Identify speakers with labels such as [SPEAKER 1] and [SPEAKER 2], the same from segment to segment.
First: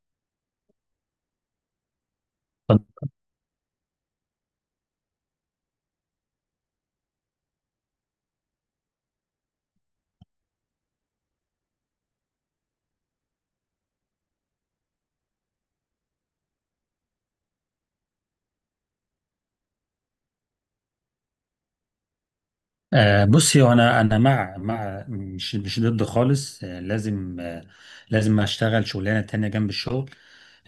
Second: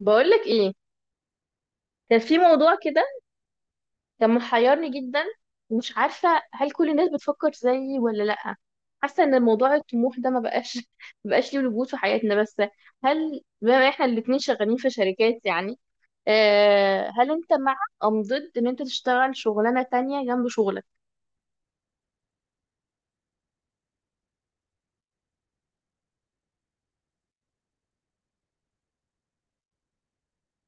[SPEAKER 1] بقولك ايه، كان في موضوع كده. كان محيرني جدا، ومش عارفة هل كل الناس بتفكر زيي ولا لأ. حاسة ان موضوع الطموح ده ما بقاش ما بقاش ليه وجود في حياتنا. بس هل بما احنا الاتنين شغالين في شركات، يعني هل انت مع ام ضد ان انت تشتغل شغلانة تانية جنب شغلك؟
[SPEAKER 2] بصي، هو انا انا مع مش ضد خالص. لازم اشتغل شغلانه تانية جنب الشغل.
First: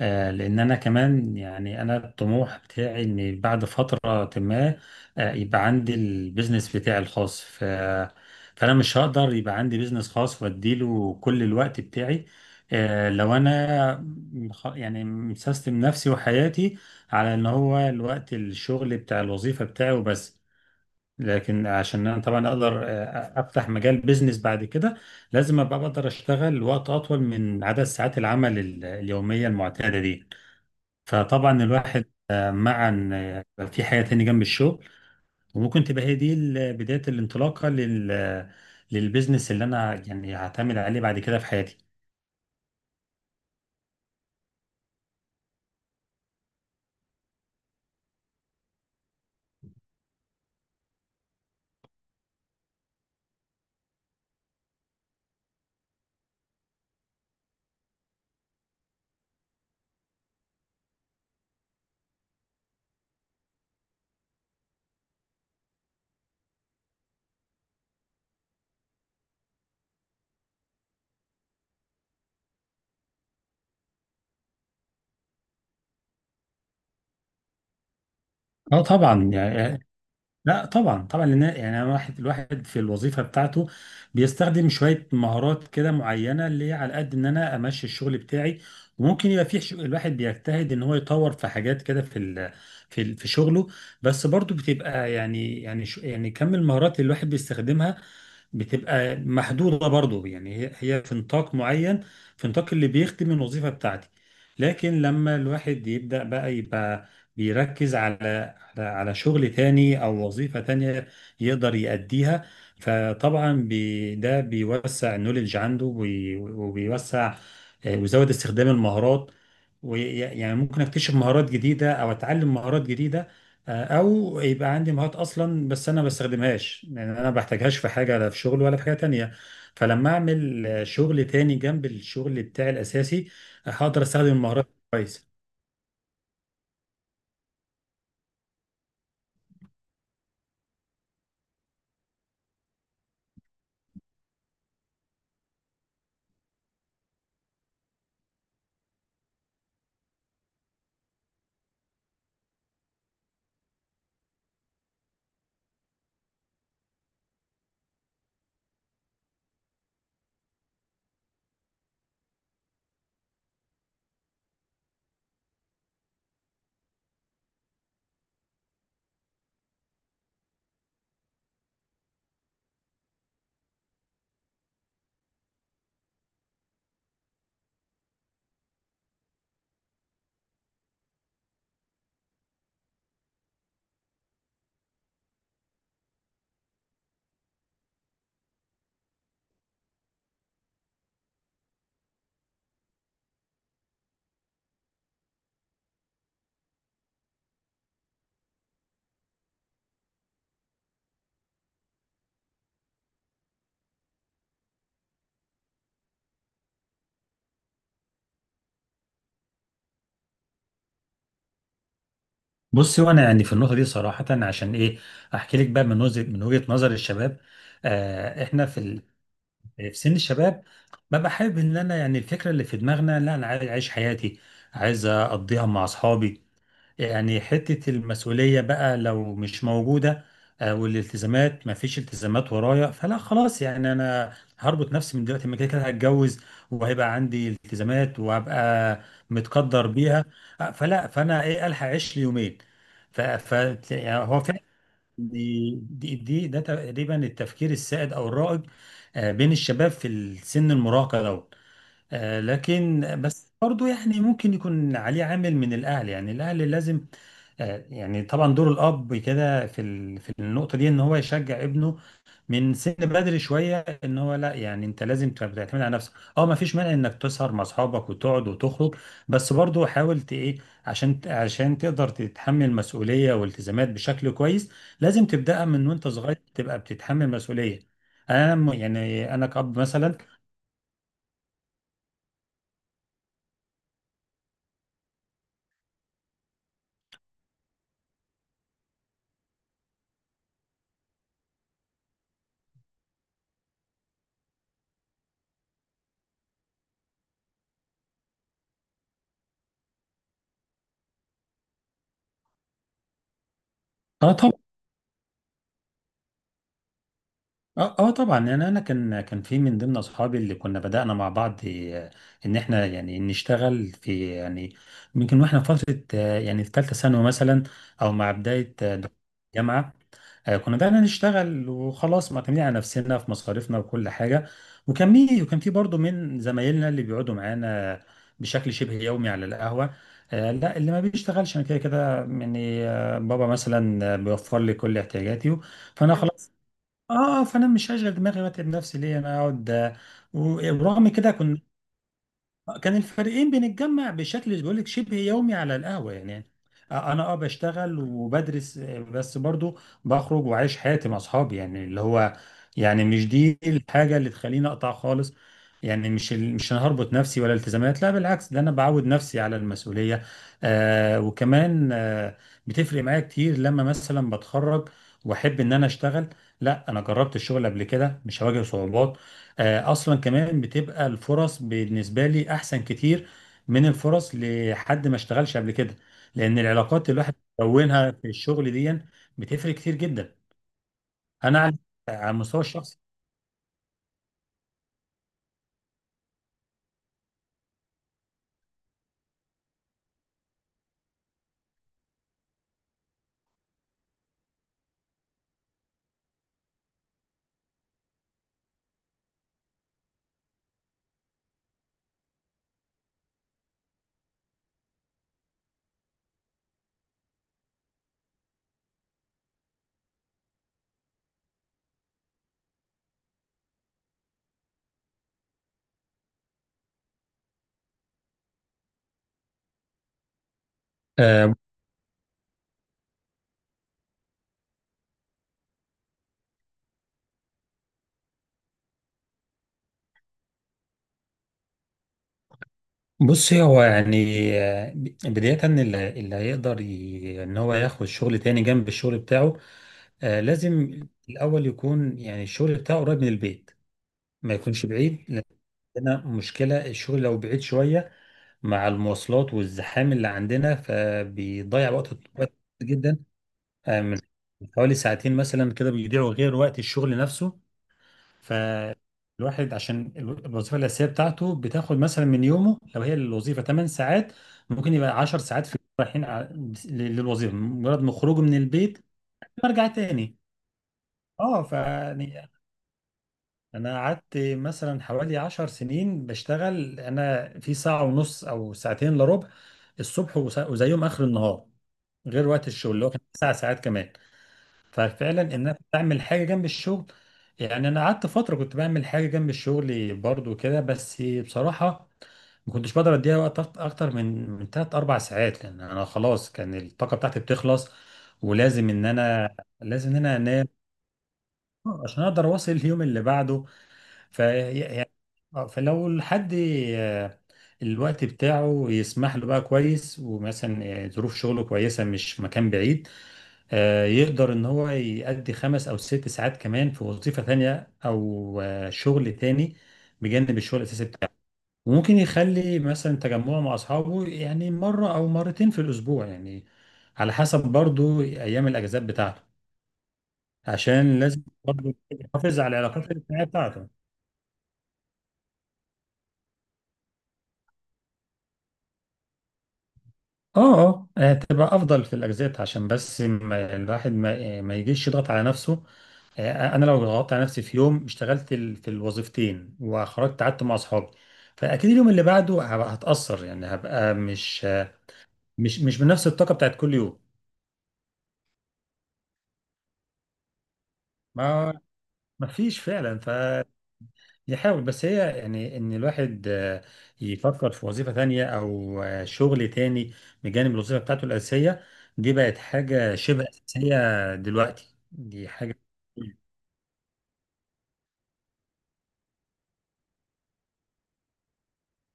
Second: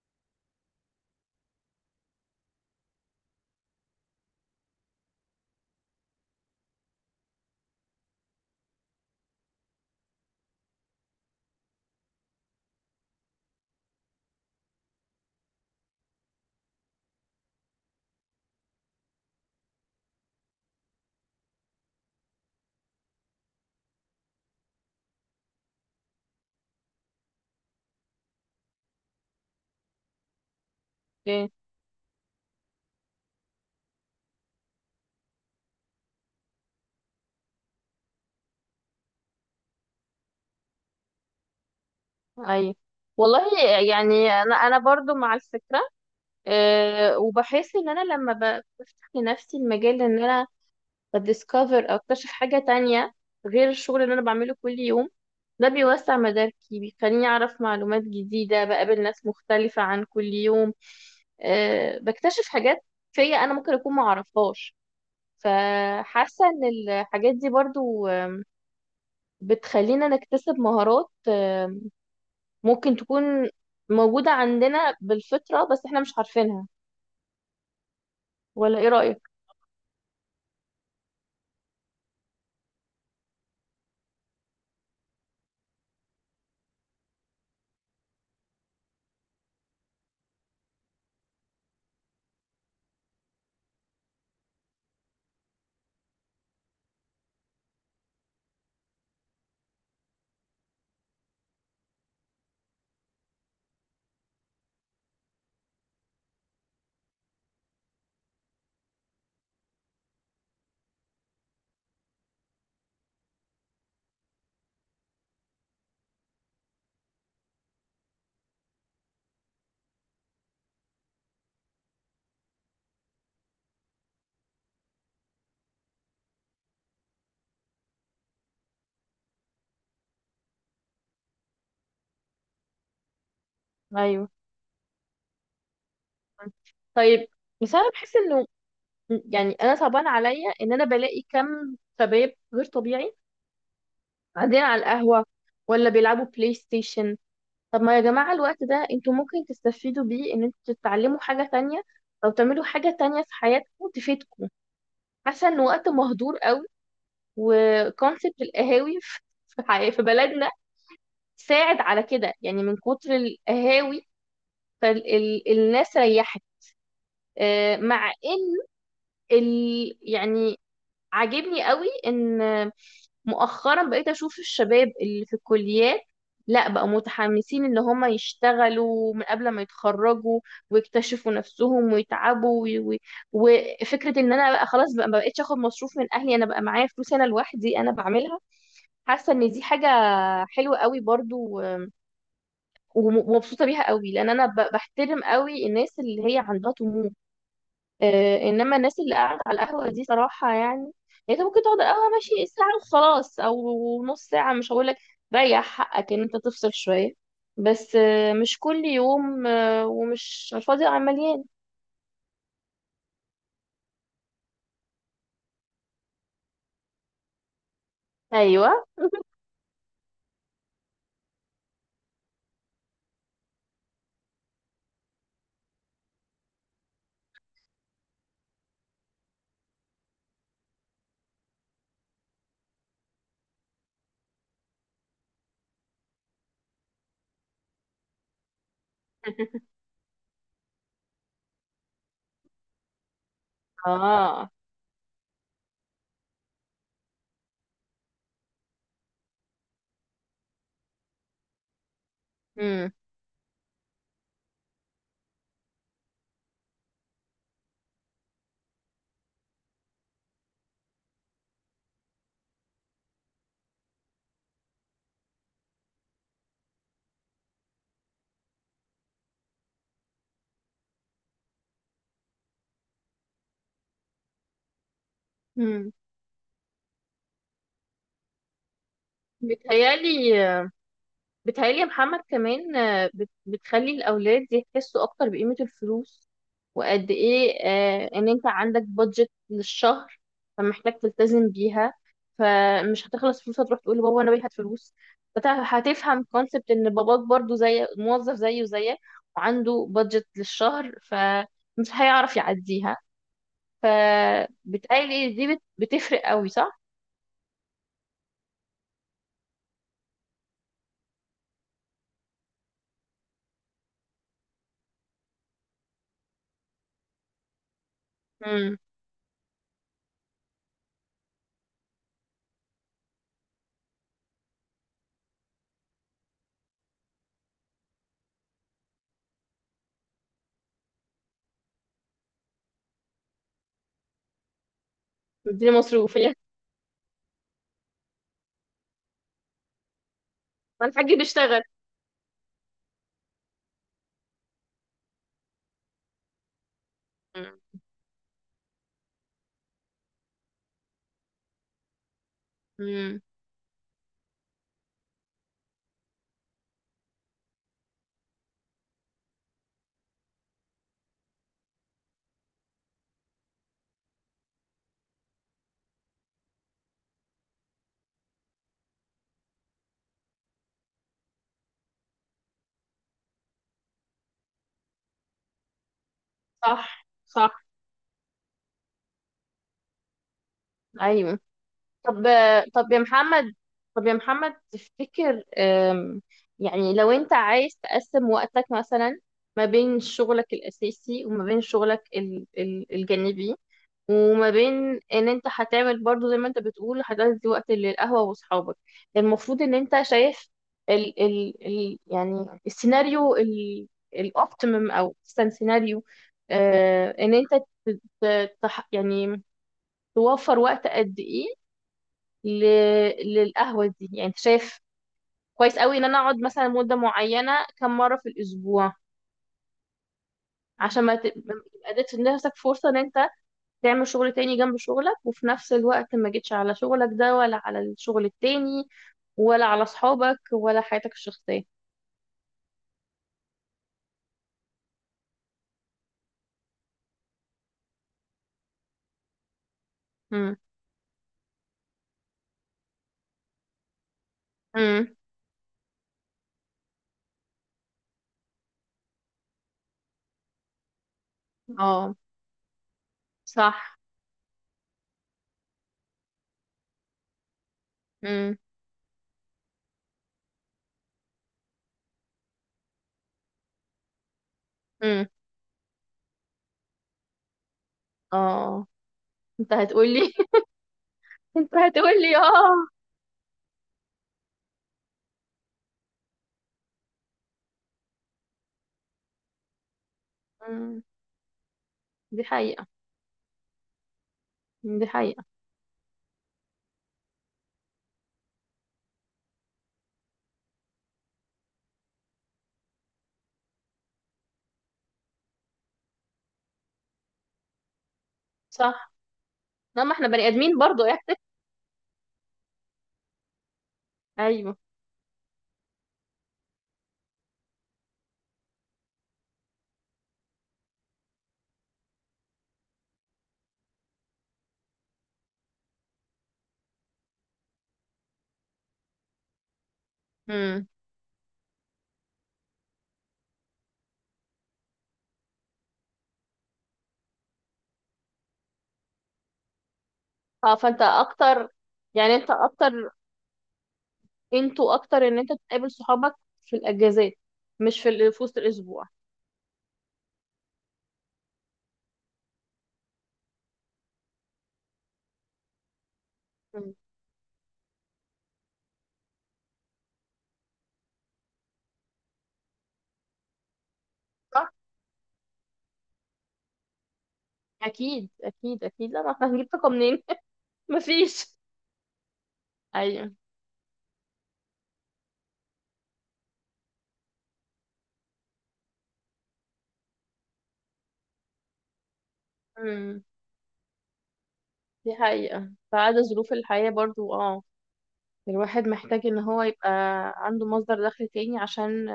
[SPEAKER 2] لان انا كمان، يعني انا الطموح بتاعي ان بعد فتره ما يبقى عندي البيزنس بتاعي الخاص. فانا مش هقدر يبقى عندي بيزنس خاص واديله كل الوقت بتاعي. لو انا يعني مسيستم نفسي وحياتي على ان هو الوقت الشغل بتاع الوظيفه بتاعي وبس، لكن عشان انا طبعا اقدر افتح مجال بيزنس بعد كده لازم ابقى بقدر اشتغل وقت اطول من عدد ساعات العمل اليوميه المعتاده دي.
[SPEAKER 1] ايه؟
[SPEAKER 2] فطبعا الواحد مع ان في حياه تاني جنب الشغل، وممكن تبقى هي دي بدايه الانطلاقه للبيزنس اللي انا يعني هعتمد عليه بعد كده في حياتي.
[SPEAKER 1] ايوه، والله. يعني انا برضو مع الفكرة. وبحس ان انا لما بفتح لنفسي المجال ان انا بديسكفر او اكتشف حاجة تانية غير الشغل اللي انا بعمله كل يوم. ده بيوسع مداركي، بيخليني اعرف معلومات جديدة، بقابل ناس مختلفة عن كل يوم. بكتشف حاجات فيا انا ممكن اكون ما اعرفهاش. فحاسة ان الحاجات دي برضو بتخلينا نكتسب مهارات ممكن تكون موجودة عندنا بالفطرة بس احنا مش عارفينها. ولا
[SPEAKER 2] اه
[SPEAKER 1] ايه
[SPEAKER 2] طبعا،
[SPEAKER 1] رأيك؟
[SPEAKER 2] يعني لا طبعا طبعا، لان يعني أنا واحد الواحد في الوظيفه بتاعته بيستخدم شويه مهارات كده معينه، اللي هي على قد ان انا امشي الشغل بتاعي. وممكن يبقى في الواحد بيجتهد ان هو يطور في حاجات كده في شغله. بس برضو بتبقى يعني كم المهارات اللي الواحد بيستخدمها بتبقى محدوده برضو، يعني هي في نطاق معين، في نطاق اللي بيخدم الوظيفه بتاعتي. لكن لما الواحد يبدا بقى يبقى بيركز على شغل تاني او وظيفة تانية يقدر يأديها. فطبعا ده بيوسع النوليدج عنده وبيوسع ويزود استخدام المهارات، ويعني ممكن اكتشف مهارات جديدة او اتعلم مهارات جديدة، او يبقى عندي مهارات اصلا بس انا ما بستخدمهاش، يعني انا ما بحتاجهاش في حاجة، لا في شغل ولا في حاجة تانية. فلما اعمل شغل تاني جنب الشغل بتاعي الاساسي، هقدر استخدم
[SPEAKER 1] ايوه.
[SPEAKER 2] المهارات كويس.
[SPEAKER 1] طيب. بس انا بحس انه، يعني انا صعبان عليا ان انا بلاقي كم شباب غير طبيعي قاعدين على القهوه، ولا بيلعبوا بلاي ستيشن. طب ما يا جماعه، الوقت ده انتوا ممكن تستفيدوا بيه ان انتوا تتعلموا حاجه تانية، او تعملوا حاجه تانية في حياتكم تفيدكم. حاسه ان وقت مهدور قوي. وكونسبت القهاوي في في بلدنا ساعد على كده، يعني من كتر القهاوي فالناس ريحت. مع ان يعني عاجبني قوي ان مؤخرا بقيت اشوف الشباب اللي في الكليات، لا بقى متحمسين ان هم يشتغلوا من قبل ما يتخرجوا، ويكتشفوا نفسهم ويتعبوا وفكرة ان انا بقى خلاص، بقى ما بقتش اخد مصروف من اهلي، انا بقى معايا فلوس، انا لوحدي انا بعملها. حاسة ان دي حاجة حلوة قوي برضو، ومبسوطة بيها قوي، لان انا بحترم قوي الناس اللي هي عندها طموح. انما الناس اللي قاعده على القهوه دي صراحه يعني انت ممكن تقعد على القهوه ماشي ساعه وخلاص، او نص ساعه، مش هقول لك ريح حقك ان انت تفصل شويه. بس مش كل يوم ومش على الفاضي عمليان.
[SPEAKER 2] بصي، وانا يعني في النقطه دي صراحه عشان ايه احكي لك بقى، من وجهه نظر الشباب، آه احنا في
[SPEAKER 1] ايوه.
[SPEAKER 2] في سن الشباب، ببقى حابب ان انا، يعني الفكره اللي في دماغنا، لا انا عايز اعيش حياتي، عايز اقضيها مع اصحابي، يعني حتة المسؤولية بقى لو مش موجودة والالتزامات، ما فيش التزامات ورايا، فلا خلاص، يعني أنا هربط نفسي من دلوقتي؟ ما كده كده هتجوز وهيبقى عندي التزامات وهبقى متقدر بيها. فلا، فأنا إيه، ألحق أعيش لي يومين. ف ف يعني هو
[SPEAKER 1] اه.
[SPEAKER 2] فعلا دي دي دي ده تقريبا التفكير السائد أو الرائج بين الشباب في السن المراهقة ده.
[SPEAKER 1] امم.
[SPEAKER 2] لكن بس برضو، يعني ممكن يكون عليه عامل من الأهل، يعني الأهل لازم يعني طبعا دور الأب كده في في النقطة دي إن هو يشجع ابنه من سن بدري شوية، إن هو لا، يعني أنت لازم تبقى تعتمد على نفسك، أه ما فيش مانع إنك تسهر مع أصحابك وتقعد وتخرج، بس برضو حاول إيه، عشان عشان تقدر تتحمل مسؤولية والتزامات بشكل كويس، لازم تبدأها من
[SPEAKER 1] امم.
[SPEAKER 2] وأنت صغير تبقى بتتحمل مسؤولية. يعني أنا كأب مثلا،
[SPEAKER 1] بتهيالي بتهيألي يا محمد، كمان بتخلي الأولاد يحسوا أكتر بقيمة الفلوس، وقد إيه إن أنت عندك بادجت للشهر، فمحتاج تلتزم بيها، فمش هتخلص فلوس هتروح تقول لبابا أنا باقي هات فلوس. هتفهم كونسبت إن باباك برضو زي موظف، زيه زيك، وعنده بادجت للشهر فمش هيعرف يعديها.
[SPEAKER 2] أنا
[SPEAKER 1] فبتهيألي دي بتفرق قوي، صح؟
[SPEAKER 2] اه اه طبعا، يعني انا كان في من ضمن اصحابي اللي كنا بدأنا مع بعض ان احنا يعني نشتغل في، يعني يمكن واحنا في فترة يعني في ثالثة ثانوي مثلا، او مع بداية
[SPEAKER 1] امم.
[SPEAKER 2] دخول الجامعة. كنا بدأنا نشتغل وخلاص، معتمدين على نفسنا في مصاريفنا وكل حاجة. وكان في برضه من زمايلنا اللي بيقعدوا معانا بشكل شبه يومي على القهوة، لا اللي ما بيشتغلش انا كده كده، يعني بابا مثلا بيوفر لي كل احتياجاتي.
[SPEAKER 1] دي
[SPEAKER 2] فانا
[SPEAKER 1] مصروف
[SPEAKER 2] مم.
[SPEAKER 1] يعني.
[SPEAKER 2] اه آه، فانا مش هشغل دماغي واتعب نفسي ليه انا اقعد،
[SPEAKER 1] ما
[SPEAKER 2] ورغم
[SPEAKER 1] الحاج
[SPEAKER 2] كده
[SPEAKER 1] بيشتغل.
[SPEAKER 2] كنت كان الفريقين بنتجمع بشكل، بقول لك، شبه يومي على القهوة. يعني انا اه
[SPEAKER 1] مم.
[SPEAKER 2] بشتغل وبدرس، بس برضو بخرج وعايش حياتي مع اصحابي، يعني اللي هو، يعني
[SPEAKER 1] مم.
[SPEAKER 2] مش دي الحاجة اللي تخليني اقطع خالص. يعني مش انا هربط نفسي، ولا التزامات، لا بالعكس ده انا بعود نفسي على المسؤولية. آه وكمان آه بتفرق معايا كتير لما مثلا بتخرج واحب ان انا اشتغل، لا انا جربت الشغل قبل كده مش هواجه صعوبات، اصلا كمان بتبقى الفرص بالنسبه لي احسن كتير من الفرص لحد ما اشتغلش قبل كده، لان العلاقات
[SPEAKER 1] صح،
[SPEAKER 2] اللي الواحد
[SPEAKER 1] صح.
[SPEAKER 2] بيكونها في الشغل دي بتفرق كتير جدا،
[SPEAKER 1] ايوه.
[SPEAKER 2] انا على
[SPEAKER 1] طب،
[SPEAKER 2] على المستوى
[SPEAKER 1] طب
[SPEAKER 2] الشخصي.
[SPEAKER 1] يا محمد، طب يا محمد تفتكر يعني لو انت عايز تقسم وقتك مثلا، ما بين شغلك الاساسي وما بين شغلك الجانبي، وما بين ان انت هتعمل برضو زي ما انت بتقول هتدي وقت للقهوة واصحابك. المفروض ان انت شايف ال ال ال يعني السيناريو الاوبتيمم او احسن سيناريو. ان انت يعني توفر وقت قد ايه ل... للقهوة دي، يعني انت شايف كويس قوي ان انا اقعد مثلا مدة معينة كم مرة في الاسبوع، عشان ما
[SPEAKER 2] آه،
[SPEAKER 1] تبقى اديت لنفسك فرصة ان انت تعمل شغل تاني جنب شغلك، وفي نفس الوقت ما جيتش على شغلك ده ولا على الشغل التاني، ولا على صحابك ولا حياتك الشخصية.
[SPEAKER 2] بصي هو يعني، آه، بداية اللي هيقدر ان هو ياخد شغل تاني جنب الشغل بتاعه،
[SPEAKER 1] امم.
[SPEAKER 2] لازم الاول يكون، يعني الشغل بتاعه قريب من البيت، ما يكونش
[SPEAKER 1] امم.
[SPEAKER 2] بعيد، لان عندنا مشكلة الشغل لو بعيد شوية، مع المواصلات والزحام اللي عندنا فبيضيع وقت
[SPEAKER 1] اه.
[SPEAKER 2] وقت جدا،
[SPEAKER 1] صح.
[SPEAKER 2] من حوالي ساعتين مثلا كده بيضيعوا غير وقت الشغل نفسه.
[SPEAKER 1] امم.
[SPEAKER 2] فالواحد، عشان الوظيفة الأساسية بتاعته بتاخد مثلا من يومه، لو هي الوظيفة 8 ساعات، ممكن يبقى
[SPEAKER 1] امم.
[SPEAKER 2] 10 ساعات في رايحين للوظيفة، مجرد ما خروجه من
[SPEAKER 1] اه.
[SPEAKER 2] البيت
[SPEAKER 1] انت
[SPEAKER 2] برجع
[SPEAKER 1] هتقولي.
[SPEAKER 2] تاني. اه ف
[SPEAKER 1] انت هتقولي اه.
[SPEAKER 2] انا قعدت مثلا حوالي 10 سنين بشتغل، انا في ساعة ونص او ساعتين الا ربع الصبح
[SPEAKER 1] مم.
[SPEAKER 2] وزيهم اخر النهار،
[SPEAKER 1] دي
[SPEAKER 2] غير وقت
[SPEAKER 1] حقيقة،
[SPEAKER 2] الشغل اللي هو كان 9 ساعات كمان.
[SPEAKER 1] دي
[SPEAKER 2] ففعلا،
[SPEAKER 1] حقيقة.
[SPEAKER 2] ان انا بعمل حاجة جنب الشغل، يعني انا قعدت فترة كنت بعمل حاجة جنب الشغل برضو كده، بس بصراحة ما كنتش بقدر اديها وقت اكتر من تلات اربع ساعات، لان انا خلاص كان الطاقة بتاعتي بتخلص، ولازم ان
[SPEAKER 1] صح.
[SPEAKER 2] انا
[SPEAKER 1] لا،
[SPEAKER 2] لازم
[SPEAKER 1] ما
[SPEAKER 2] ان
[SPEAKER 1] احنا
[SPEAKER 2] انا
[SPEAKER 1] بني
[SPEAKER 2] انام
[SPEAKER 1] ادمين برضو يعني.
[SPEAKER 2] عشان اقدر اواصل اليوم اللي بعده. ف
[SPEAKER 1] ايوه.
[SPEAKER 2] يعني آه، فلو الحد آه، الوقت بتاعه يسمح له بقى كويس، ومثلا ظروف شغله كويسة، مش مكان بعيد، يقدر ان هو يأدي 5 أو 6 ساعات كمان في وظيفة تانية او شغل تاني بجانب الشغل
[SPEAKER 1] مم.
[SPEAKER 2] الاساسي بتاعه. وممكن يخلي مثلا تجمعه مع اصحابه، يعني مرة او مرتين في الاسبوع، يعني على حسب برضو ايام الاجازات بتاعته،
[SPEAKER 1] اه. فانت
[SPEAKER 2] عشان لازم
[SPEAKER 1] اكتر
[SPEAKER 2] برضو
[SPEAKER 1] يعني
[SPEAKER 2] يحافظ على العلاقات الاجتماعية بتاعته.
[SPEAKER 1] انتوا اكتر ان انت تقابل صحابك في الاجازات، مش في وسط الاسبوع.
[SPEAKER 2] اه اه، هتبقى افضل في الاجازات، عشان بس ما الواحد ما يجيش يضغط على نفسه. انا
[SPEAKER 1] مم.
[SPEAKER 2] لو ضغطت على نفسي في يوم، اشتغلت في الوظيفتين وخرجت قعدت مع اصحابي، فاكيد اليوم اللي بعده هبقى هتاثر، يعني هبقى مش
[SPEAKER 1] صح.
[SPEAKER 2] مش مش بنفس الطاقه بتاعت كل يوم.
[SPEAKER 1] اكيد، اكيد، اكيد. لا، ما احنا هنجيب طاقه منين؟ مفيش.
[SPEAKER 2] ما ما فيش فعلا.
[SPEAKER 1] ايوه.
[SPEAKER 2] يحاول، بس هي يعني ان الواحد يفكر في وظيفة تانية او شغل تاني بجانب الوظيفة بتاعته الأساسية، دي بقت حاجة
[SPEAKER 1] امم.
[SPEAKER 2] شبه أساسية دلوقتي،
[SPEAKER 1] دي
[SPEAKER 2] دي
[SPEAKER 1] حقيقه
[SPEAKER 2] حاجة.
[SPEAKER 1] بعد ظروف الحياه برضو. اه، الواحد محتاج ان هو يبقى عنده مصدر دخل تاني عشان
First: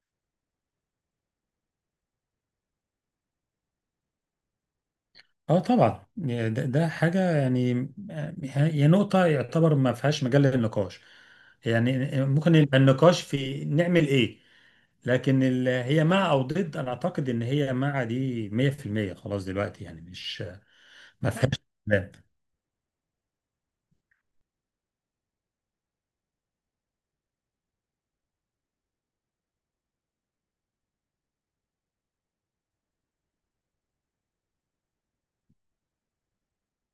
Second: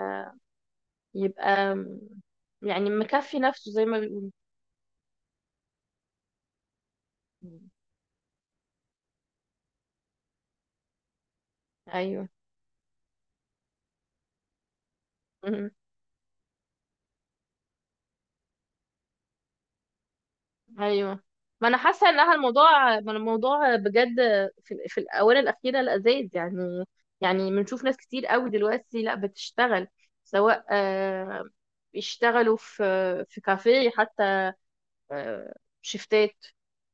[SPEAKER 1] يبقى، يعني مكفي نفسه زي ما بيقولوا.
[SPEAKER 2] اه طبعا، يعني ده حاجة،
[SPEAKER 1] مم.
[SPEAKER 2] يعني هي نقطة يعتبر ما فيهاش مجال للنقاش، يعني
[SPEAKER 1] ايوه.
[SPEAKER 2] ممكن يبقى النقاش في نعمل ايه، لكن هي مع او ضد، انا اعتقد ان هي مع، دي 100% خلاص دلوقتي، يعني مش آه،
[SPEAKER 1] ايوه،
[SPEAKER 2] ما فيهاش
[SPEAKER 1] ما انا حاسه انها الموضوع، ما الموضوع بجد في، في الاونه الاخيره لذيذ يعني بنشوف ناس كتير قوي دلوقتي لا بتشتغل، سواء بيشتغلوا في كافيه حتى، آه، شيفتات،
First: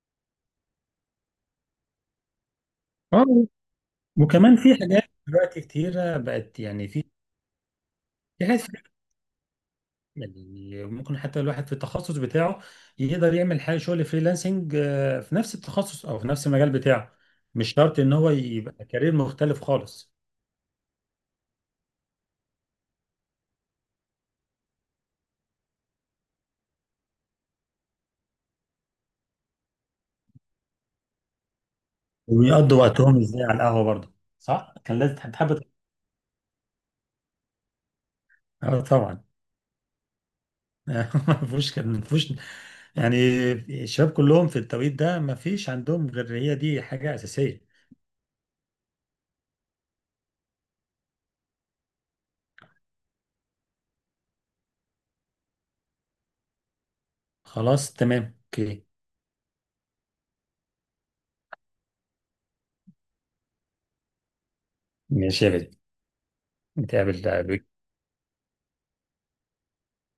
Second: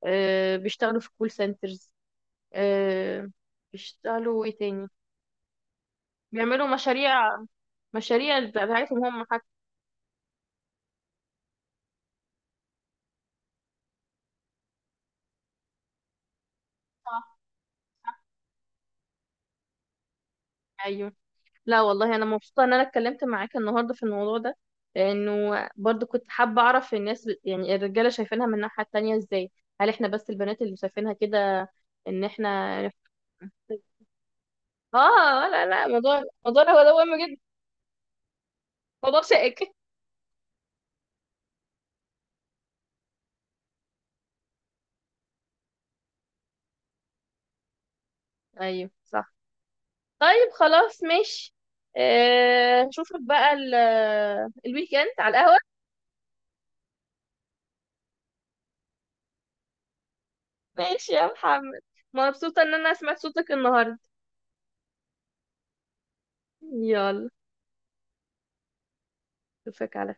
[SPEAKER 1] بيشتغلوا في كول سنترز، آه،
[SPEAKER 2] كلام.
[SPEAKER 1] بيشتغلوا
[SPEAKER 2] وكمان
[SPEAKER 1] ايه
[SPEAKER 2] في
[SPEAKER 1] تاني،
[SPEAKER 2] حاجات دلوقتي كتيرة بقت،
[SPEAKER 1] بيعملوا
[SPEAKER 2] يعني
[SPEAKER 1] مشاريع، مشاريع
[SPEAKER 2] في حاجات فريلانسنج،
[SPEAKER 1] بتاعتهم هم حتى.
[SPEAKER 2] يعني ممكن حتى الواحد في التخصص بتاعه يقدر يعمل حاجة، شغل فريلانسنج في نفس التخصص أو في نفس المجال بتاعه، مش شرط إن هو يبقى كارير مختلف خالص.
[SPEAKER 1] ايوه. لا والله، انا مبسوطه ان انا اتكلمت معاك النهارده في الموضوع ده، لانه برضو كنت حابه اعرف الناس، يعني الرجاله شايفينها من الناحيه التانية ازاي، هل احنا بس البنات اللي شايفينها كده ان
[SPEAKER 2] ويقضوا
[SPEAKER 1] احنا...
[SPEAKER 2] وقتهم إزاي على القهوة برضه؟ صح؟ كان لازم
[SPEAKER 1] اه،
[SPEAKER 2] تحب.
[SPEAKER 1] لا، لا، موضوع، موضوع هو ده مهم جدا،
[SPEAKER 2] اه
[SPEAKER 1] موضوع
[SPEAKER 2] طبعا
[SPEAKER 1] شائك.
[SPEAKER 2] ما ما فيهوش، يعني الشباب كلهم في التوقيت ده ما فيش عندهم غير هي دي حاجة أساسية.
[SPEAKER 1] ايوه، صح. طيب، خلاص، ماشي. اشوفك بقى الويك اند على القهوه.
[SPEAKER 2] خلاص تمام، اوكي.
[SPEAKER 1] ماشي يا محمد، مبسوطه ان انا سمعت صوتك النهارده.
[SPEAKER 2] ماشي يا بدر،
[SPEAKER 1] يلا،
[SPEAKER 2] نتقابل.
[SPEAKER 1] اشوفك على